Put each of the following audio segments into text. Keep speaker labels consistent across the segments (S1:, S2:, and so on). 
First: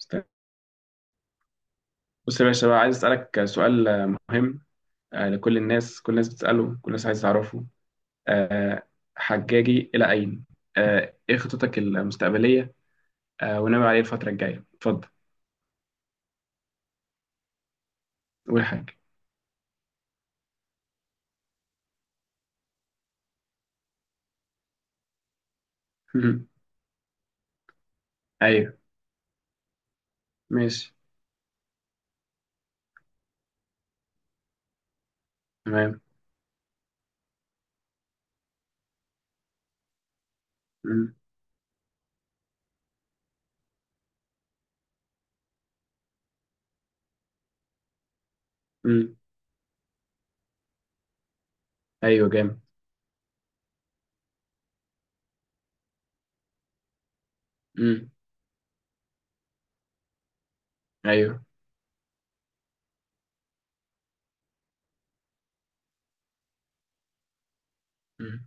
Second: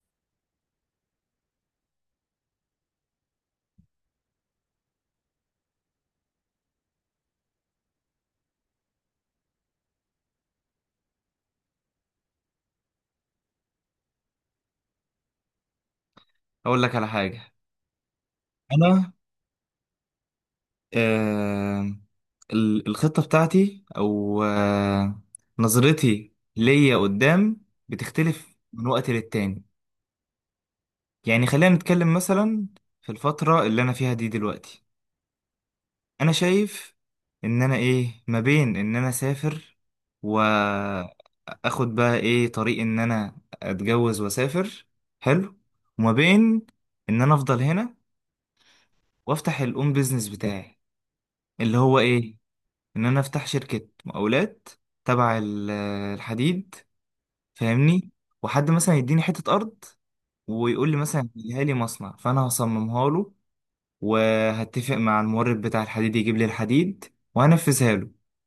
S1: استنى. بص يا باشا بقى عايز اسالك سؤال مهم. لكل الناس، كل الناس بتساله، كل الناس عايز تعرفه. آه، حجاجي الى اين؟ ايه خططك المستقبليه؟ وناوي عليه الفتره الجايه. اتفضل،
S2: اقول لك على حاجه.
S1: قول حاجه.
S2: انا آه الخطه بتاعتي او نظرتي
S1: مم.
S2: ليا قدام بتختلف
S1: ايوه.
S2: من وقت للتاني.
S1: ماشي.
S2: يعني خلينا نتكلم مثلا في الفتره اللي انا فيها دي دلوقتي،
S1: تمام.
S2: انا شايف ان انا ايه ما بين ان انا اسافر،
S1: مم.
S2: واخد بقى ايه طريق ان انا اتجوز واسافر، حلو، وما بين ان انا افضل هنا
S1: مم.
S2: وافتح الاون بيزنس بتاعي اللي هو
S1: ايوه،
S2: ايه،
S1: جامد.
S2: ان انا افتح شركة مقاولات تبع الحديد،
S1: مم.
S2: فاهمني؟ وحد مثلا يديني حتة ارض ويقول لي مثلا
S1: ايوه.
S2: هيها لي مصنع، فانا هصممها له وهتفق مع المورد بتاع الحديد يجيب لي الحديد وهنفذها له.
S1: مم.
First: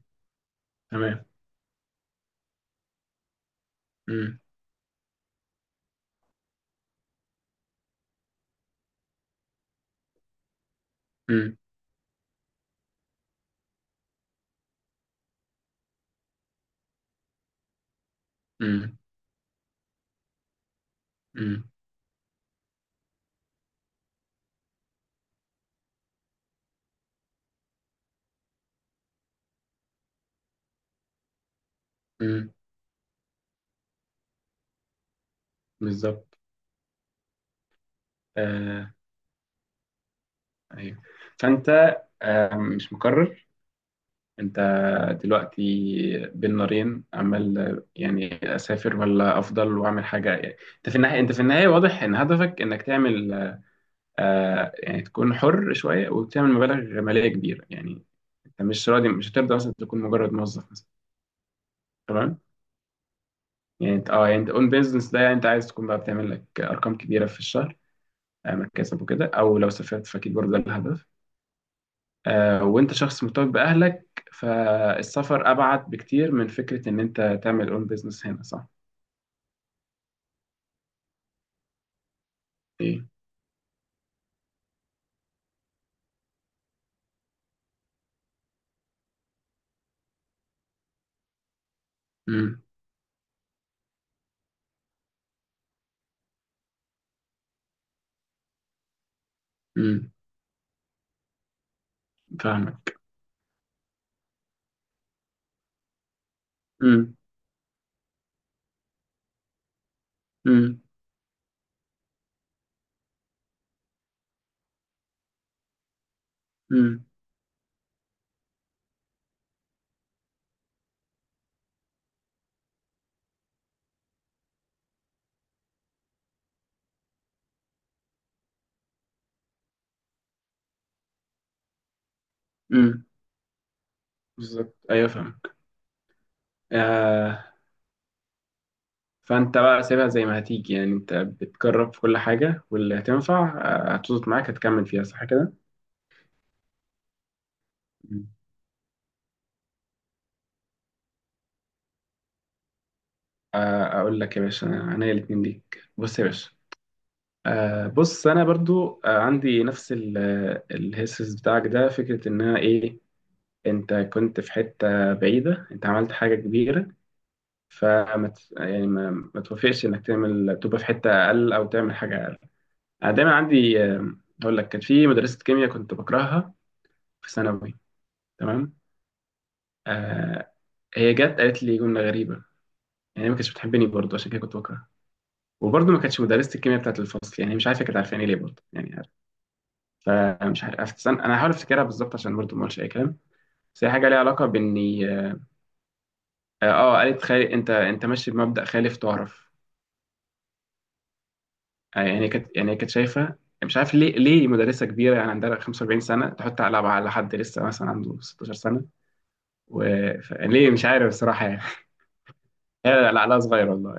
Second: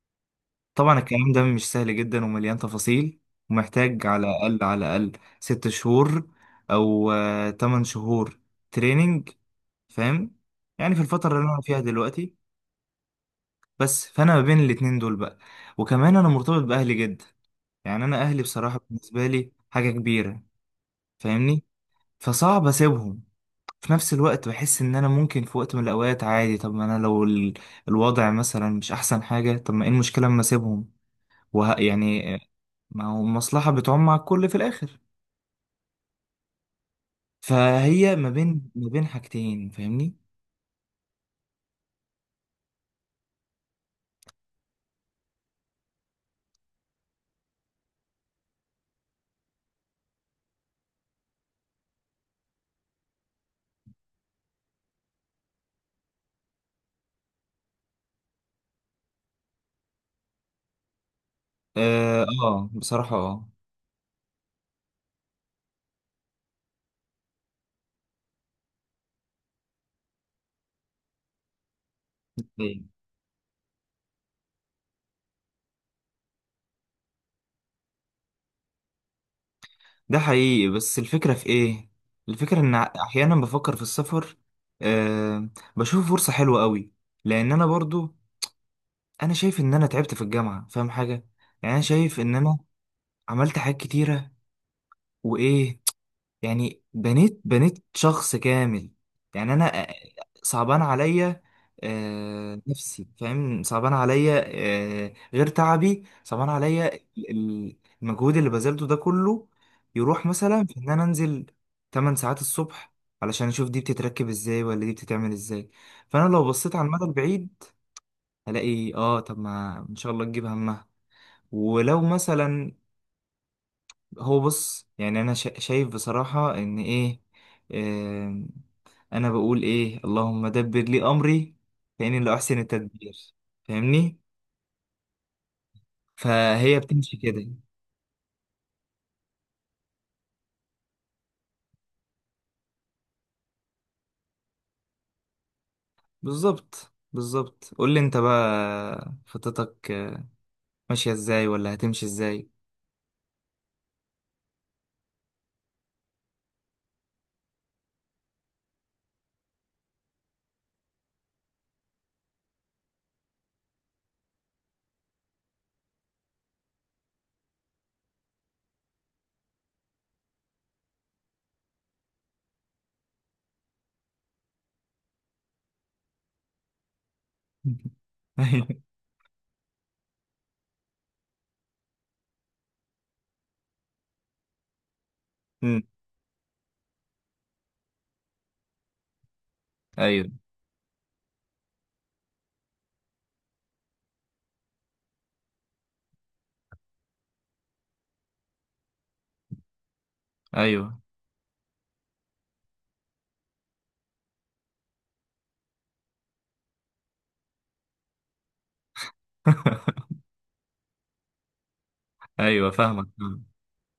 S2: طبعا
S1: تمام.
S2: الكلام ده مش سهل جدا ومليان تفاصيل، ومحتاج على
S1: مم.
S2: الاقل على الاقل ست شهور او تمن شهور تريننج، فاهم؟ يعني في الفترة اللي
S1: مم.
S2: انا فيها دلوقتي بس، فانا ما بين الاتنين دول بقى. وكمان انا مرتبط باهلي جدا، يعني انا اهلي بصراحة
S1: مم.
S2: بالنسبة لي حاجة كبيرة،
S1: مم.
S2: فاهمني؟ فصعب اسيبهم. في نفس الوقت بحس ان انا ممكن في وقت من الاوقات عادي، طب ما انا لو الوضع مثلا مش احسن حاجة، طب ما ايه المشكلة اما اسيبهم؟ يعني
S1: مم.
S2: ما هو المصلحة بتعم على الكل في الاخر.
S1: بالظبط.
S2: فهي ما بين ما
S1: آه،
S2: بين حاجتين، فاهمني؟
S1: ايوه. فانت مش مقرر. انت دلوقتي بين نارين، عمال يعني اسافر ولا افضل واعمل حاجه. يعني انت في النهايه، واضح ان هدفك انك تعمل يعني تكون حر شويه وتعمل مبالغ ماليه كبيره. يعني انت مش هترضى مثلا تكون مجرد موظف مثلا. تمام.
S2: بصراحة اه،
S1: يعني انت اه يعني انت اون بيزنس ده، يعني انت عايز تكون بقى بتعمل لك ارقام كبيره في الشهر. مكاسب وكده، او لو سافرت فاكيد برضه ده الهدف. وانت شخص مرتبط باهلك، فالسفر ابعد بكتير من فكره ان انت تعمل اون بيزنس هنا. صح؟
S2: ده حقيقي. بس الفكرة في ايه؟ الفكرة ان
S1: ايه.
S2: احيانا بفكر في السفر، آه، بشوف فرصة حلوة قوي، لان انا برضو انا شايف ان انا تعبت في الجامعه، فاهم حاجه؟ يعني انا شايف ان انا
S1: امم.
S2: عملت حاجات كتيره وايه، يعني بنيت شخص كامل. يعني انا
S1: امم.
S2: صعبان عليا،
S1: فاهمك.
S2: نفسي، فاهم؟ صعبان عليا، غير تعبي، صعبان عليا
S1: امم.
S2: المجهود اللي بذلته ده كله، يروح مثلا في
S1: امم.
S2: ان انا انزل 8 ساعات الصبح علشان اشوف دي بتتركب ازاي ولا دي بتتعمل ازاي. فانا لو بصيت على المدى
S1: امم.
S2: البعيد هلاقي اه، طب ما ان شاء الله تجيب همها. ولو مثلا، هو بص، يعني انا شايف بصراحة ان ايه، آم، انا بقول ايه: اللهم دبر لي امري فاني لا احسن
S1: امم.
S2: التدبير، فاهمني؟
S1: بالظبط. ايوه، فاهمك.
S2: فهي بتمشي
S1: آه
S2: كده.
S1: فانت بقى سيبها زي ما هتيجي. يعني انت بتجرب في كل حاجه، واللي هتنفع هتظبط معاك هتكمل فيها. صح كده؟
S2: بالظبط بالظبط. قول لي انت
S1: مم.
S2: بقى خطتك ماشية ازاي ولا هتمشي ازاي؟
S1: اقول لك يا باشا، انا الاتنين ليك. بص يا باشا، بص انا برضو عندي نفس الهيسس بتاعك ده. فكره انها ايه؟ انت كنت في حتة بعيدة، انت عملت حاجة كبيرة. فما يعني ما توافقش انك تعمل تبقى في حتة اقل او تعمل حاجة اقل. انا دايما عندي. اقول لك، كانت في مدرسة كيمياء كنت بكرهها في ثانوي.
S2: ايوه.
S1: تمام. آه هي جت قالت لي جملة غريبة. يعني هي ما كانتش بتحبني برضه، عشان كده كنت بكرهها.
S2: أمم.
S1: وبرضه ما كانتش مدرسة الكيمياء بتاعت الفصل، يعني مش عارفة كانت عارفاني ليه برضه، يعني عارف.
S2: ايوه.
S1: فمش عارف. انا هحاول افتكرها بالظبط، عشان برضه ما اقولش اي كلام. بس هي حاجة ليها علاقة باني، قالت خالي، انت ماشي بمبدأ خالف تعرف.
S2: ايوه.
S1: يعني هي كانت شايفه يعني. مش عارف ليه مدرسه كبيره يعني، عندها 45 سنه، تحط على حد لسه مثلا عنده 16 سنه. و... يعني ليه، مش عارف الصراحه يعني.
S2: ايوه
S1: هي
S2: فاهمك فاهمك
S1: عقلها صغير والله.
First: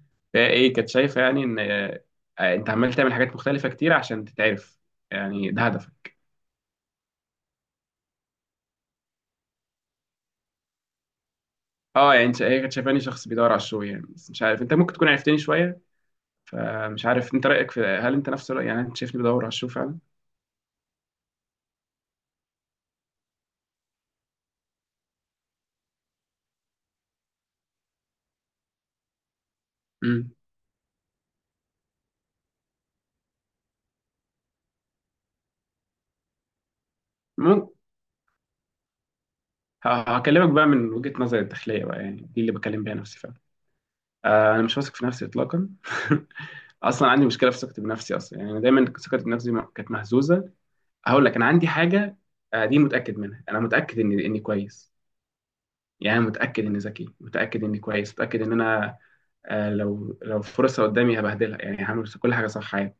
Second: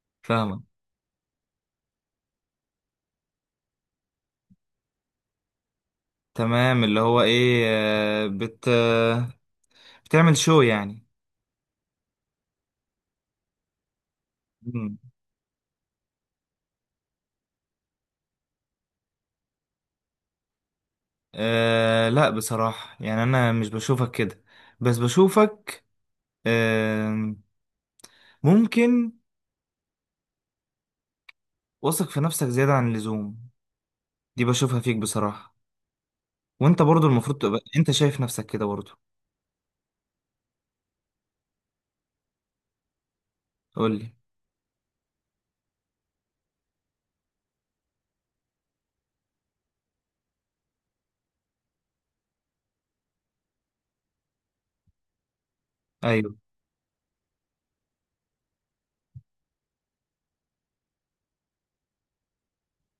S1: فهي
S2: فاهمك.
S1: ايه كانت شايفه؟ يعني ان انت عمال تعمل حاجات مختلفه كتير عشان تتعرف. يعني ده هدفك.
S2: تمام، اللي هو ايه آه، بت آه، بتعمل شو يعني.
S1: اه يعني هي كانت شايفاني شخص بيدور على الشو يعني. بس مش عارف انت، ممكن تكون عرفتني شويه. فمش عارف انت رايك في، هل انت نفس الراي؟ يعني انت شايفني بدور على الشو فعلا؟
S2: أه لا، بصراحة يعني أنا مش بشوفك كده، بس بشوفك أه ممكن
S1: امم.
S2: واثق في نفسك زيادة عن اللزوم. دي بشوفها فيك بصراحة، وأنت برضو المفروض تبقى
S1: ممكن.
S2: أنت شايف نفسك كده برضو.
S1: ه- هكلمك بقى من وجهه نظري الداخليه، بقى يعني دي اللي بكلم بيها نفسي فعلا.
S2: قولي.
S1: انا مش واثق في نفسي اطلاقا. اصلا عندي مشكله في ثقتي بنفسي اصلا، يعني أنا دايما ثقتي بنفسي كانت مهزوزه. هقول لك انا عندي حاجه، دي متاكد منها. انا متاكد اني كويس، يعني أنا
S2: أيوه.
S1: متاكد اني ذكي، متاكد اني كويس، متاكد ان انا لو فرصه قدامي هبهدلها، يعني هعمل كل حاجه صح عادي.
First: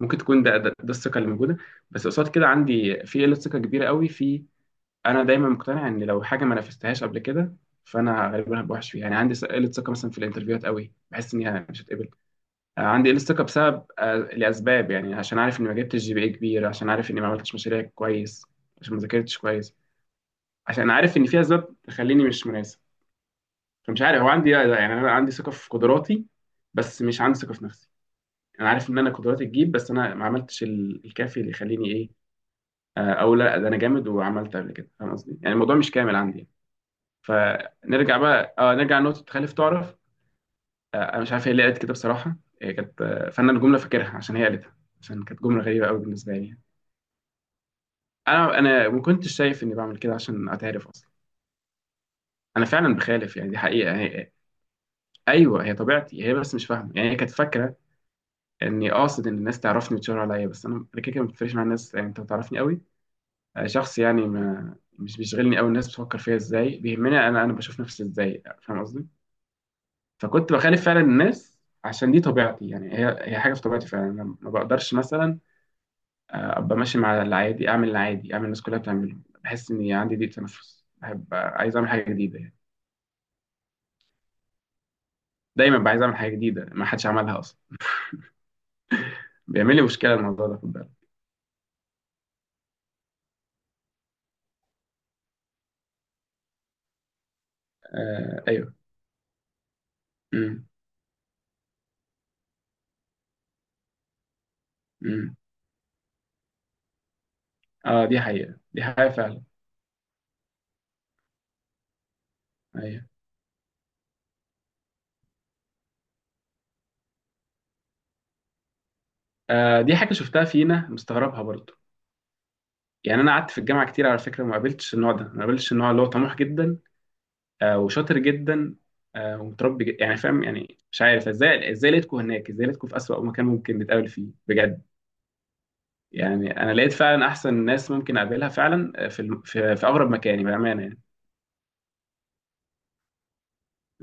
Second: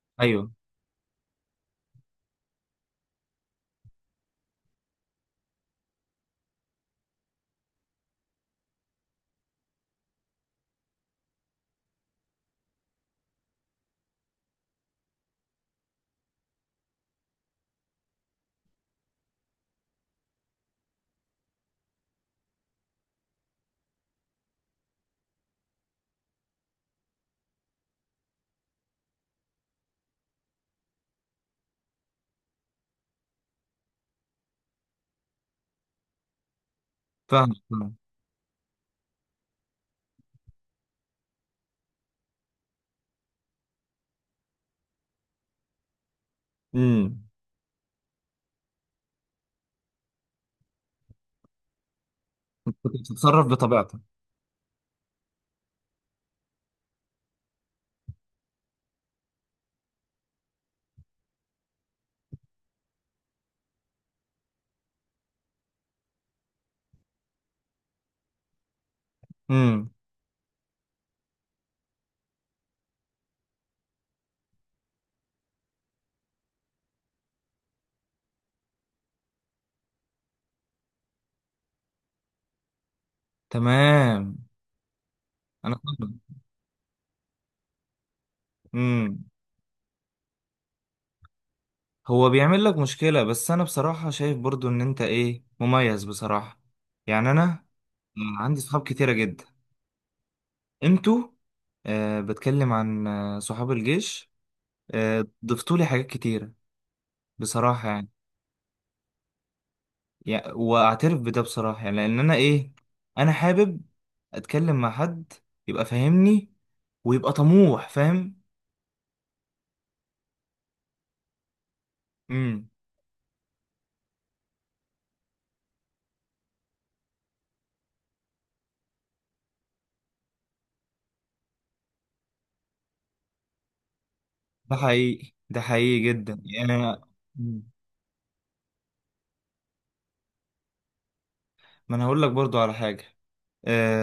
S1: ممكن تكون
S2: أيوه
S1: ده الثقه اللي موجوده. بس قصاد كده عندي في قله ثقه كبيره قوي في. انا دايما مقتنع ان لو حاجه ما نفذتهاش قبل كده، فانا غالبا هبقى وحش فيها. يعني عندي قله ثقه مثلا في الانترفيوهات قوي، بحس اني مش هتقبل. عندي الستوكا بسبب، لاسباب يعني. عشان عارف اني ما جبتش GPA كبير، عشان عارف اني ما عملتش مشاريع كويس، عشان ما ذاكرتش كويس، عشان عارف ان في اسباب تخليني مش مناسب. فمش عارف هو عندي، يعني انا عندي ثقه في قدراتي، بس مش عندي ثقه في نفسي. انا عارف ان انا قدراتي تجيب، بس انا ما عملتش الكافي اللي يخليني ايه، او لا، ده انا جامد وعملت قبل كده. فاهم قصدي؟ يعني الموضوع مش كامل عندي.
S2: فاهم فاهم.
S1: فنرجع بقى، نرجع لنقطه تخلف تعرف. انا مش عارف هي ليه قالت كده بصراحه. هي كانت، فانا الجمله فاكرها عشان هي قالتها، عشان كانت جمله غريبه قوي بالنسبه لي.
S2: امم.
S1: انا ما كنتش شايف اني بعمل كده عشان اتعرف اصلا. انا
S2: كنت
S1: فعلا بخالف
S2: بتتصرف
S1: يعني، دي حقيقه
S2: بطبيعتك.
S1: هي. ايوه، هي طبيعتي هي، بس مش فاهمه. يعني هي كانت فاكره اني قاصد ان الناس تعرفني وتشاور عليا، بس انا كده كده ما بتفرقش مع الناس. يعني انت بتعرفني قوي، شخص يعني، ما مش بيشغلني قوي الناس بتفكر فيا ازاي، بيهمني انا بشوف نفسي ازاي. فاهم قصدي؟
S2: امم.
S1: فكنت بخالف فعلا الناس، عشان دي طبيعتي. يعني هي هي حاجه في طبيعتي فعلا، أنا ما بقدرش مثلا ابقى ماشي مع العادي، اعمل العادي، اعمل الناس كلها بتعمله. بحس اني عندي ضيق تنفس، بحب، عايز اعمل حاجه جديده يعني.
S2: تمام أنا
S1: دايما بقى عايز اعمل
S2: فاهم.
S1: حاجه جديده ما حدش عملها اصلا.
S2: امم.
S1: بيعمل لي مشكله الموضوع ده، خد بالك.
S2: هو بيعمل لك مشكلة، بس أنا بصراحة شايف برضو إن أنت إيه مميز بصراحة. يعني أنا عندي
S1: ايوه.
S2: صحاب كتيرة جدا.
S1: امم.
S2: انتوا، بتكلم عن صحاب الجيش، آه
S1: امم.
S2: ضفتولي حاجات كتيرة بصراحة
S1: اه
S2: يعني،
S1: دي حقيقه، دي حقيقه فعلا.
S2: يعني واعترف بده بصراحة، يعني لان انا ايه،
S1: ايوه.
S2: انا حابب اتكلم مع حد يبقى فاهمني ويبقى طموح، فاهم؟
S1: دي حاجه شفتها فينا مستغربها برضه.
S2: امم.
S1: يعني انا قعدت في الجامعه كتير على فكره، ما قابلتش النوع ده، ما قابلتش النوع اللي هو طموح جدا وشاطر جدا ومتربي جدا. يعني فاهم، يعني مش عارف ازاي لقيتكم هناك، ازاي لقيتكم في اسوأ مكان ممكن نتقابل فيه
S2: ده
S1: بجد.
S2: حقيقي، ده حقيقي جدا،
S1: يعني
S2: يعني
S1: انا لقيت فعلا احسن
S2: مم.
S1: ناس ممكن اقابلها فعلا في اغرب مكاني بامانه يعني.
S2: ما انا هقول لك برضو على حاجة.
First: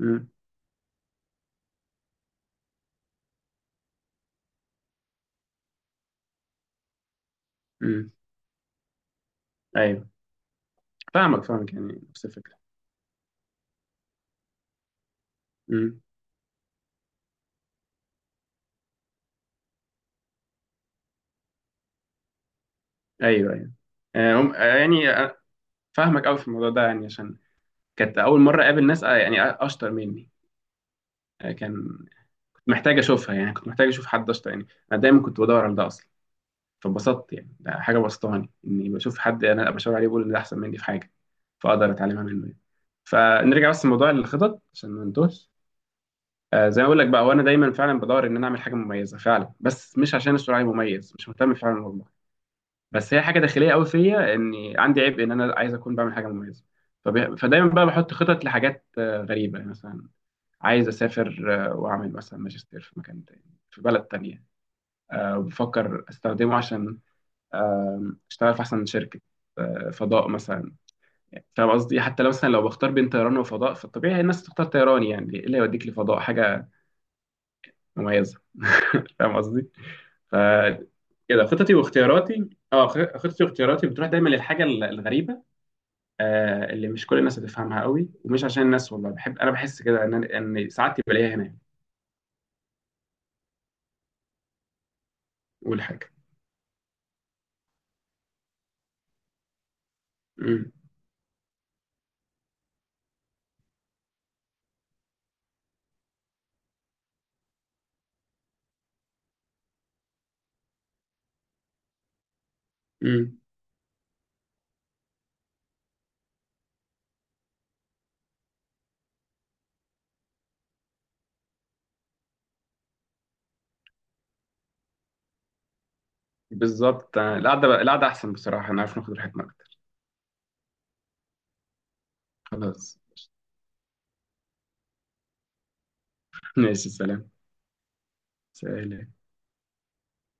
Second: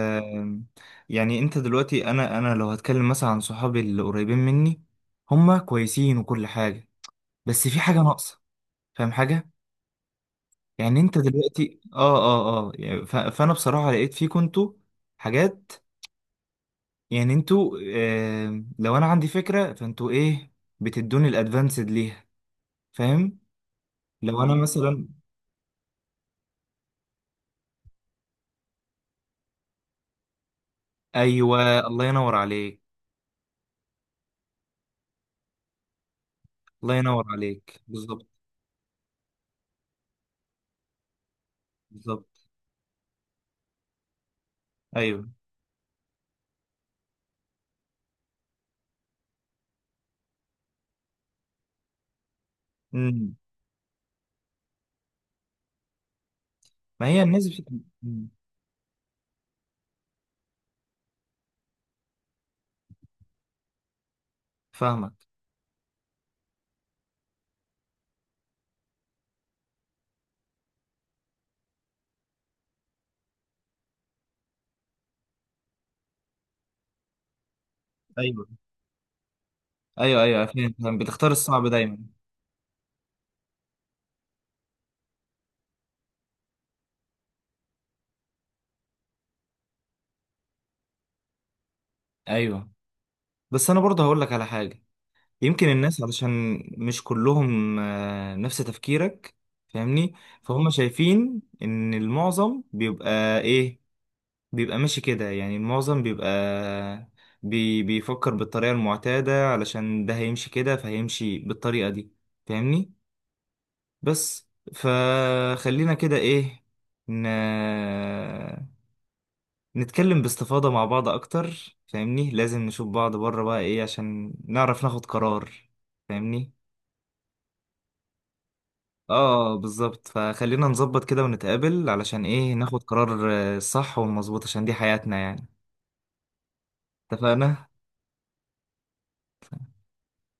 S1: امم.
S2: يعني انت دلوقتي، انا لو هتكلم مثلا عن صحابي اللي قريبين مني، هما كويسين وكل حاجة بس في حاجة
S1: امم.
S2: ناقصة، فاهم حاجة؟
S1: ايوه،
S2: يعني انت
S1: فاهمك، فاهمك،
S2: دلوقتي
S1: يعني نفس الفكره.
S2: يعني فانا بصراحة لقيت فيكم انتوا حاجات.
S1: امم.
S2: يعني انتوا لو انا عندي فكرة فانتوا ايه، بتدوني الادفانسد ليها، فاهم؟
S1: ايوه. ايوه. آه،
S2: لو انا
S1: هم- آه،
S2: مثلا.
S1: يعني آه، فاهمك قوي في الموضوع ده، يعني عشان كانت اول مره اقابل ناس يعني اشطر مني. آه، كان
S2: ايوه الله ينور
S1: كنت
S2: عليك.
S1: محتاج اشوفها. يعني كنت محتاج اشوف حد اشطر، يعني انا دايما كنت بدور على ده اصلا.
S2: الله ينور
S1: فاتبسطت يعني، ده
S2: عليك.
S1: حاجه
S2: بالظبط.
S1: بسطاني اني بشوف حد انا ابقى شاور عليه، بقول ان ده احسن مني في حاجه، فاقدر اتعلمها منه
S2: بالظبط.
S1: يعني. فنرجع بس لموضوع الخطط عشان ما
S2: ايوه.
S1: ننتهش. زي ما اقول لك بقى، وانا دايما فعلا بدور ان انا اعمل حاجه مميزه فعلا، بس مش عشان السرعه مميز، مش مهتم فعلا والله. بس هي
S2: امم.
S1: حاجه داخليه قوي فيا، اني عندي عيب ان انا عايز اكون بعمل حاجه مميزه.
S2: ما هي الناس
S1: فدايما بقى بحط
S2: مم.
S1: خطط لحاجات غريبه، يعني مثلا عايز اسافر واعمل مثلا ماجستير في مكان تاني، في بلد تانية.
S2: فاهمك.
S1: بفكر استخدمه عشان آه، اشتغل في احسن شركه، فضاء مثلا. يعني فاهم قصدي، حتى لو مثلا بختار بين طيران وفضاء فالطبيعي الناس تختار طيران. يعني ايه اللي يوديك لفضاء؟ حاجه مميزه.
S2: ايوه.
S1: فاهم قصدي؟
S2: ايوه ايوه فاهم فاهم. بتختار
S1: فكده
S2: الصعب دايما.
S1: خططي واختياراتي بتروح دايما للحاجه الغريبه، اللي مش كل الناس هتفهمها قوي. ومش عشان الناس والله، بحب انا، بحس كده ان ان ساعات بلاقيها هنا.
S2: ايوه. بس انا برضه هقول لك على حاجة، يمكن
S1: اول
S2: الناس
S1: حاجه.
S2: علشان مش كلهم نفس تفكيرك، فاهمني؟ فهم
S1: امم.
S2: شايفين ان المعظم بيبقى ايه، بيبقى ماشي كده. يعني المعظم بيبقى بيفكر بالطريقة المعتادة، علشان ده هيمشي كده فهيمشي بالطريقة دي، فاهمني؟
S1: امم.
S2: بس، فخلينا كده ايه، ن... نتكلم باستفاضة مع بعض اكتر، فاهمني؟ لازم نشوف بعض بره بقى ايه عشان نعرف ناخد قرار، فاهمني؟
S1: بالظبط. القعده، القعده احسن بصراحه، انا عارف ناخد راحتنا
S2: اه
S1: اكتر.
S2: بالظبط، فخلينا نظبط كده ونتقابل علشان ايه ناخد
S1: خلاص.
S2: قرار صح ومظبوط، عشان دي حياتنا يعني.
S1: ماشي، سلام.
S2: اتفقنا.
S1: سلام.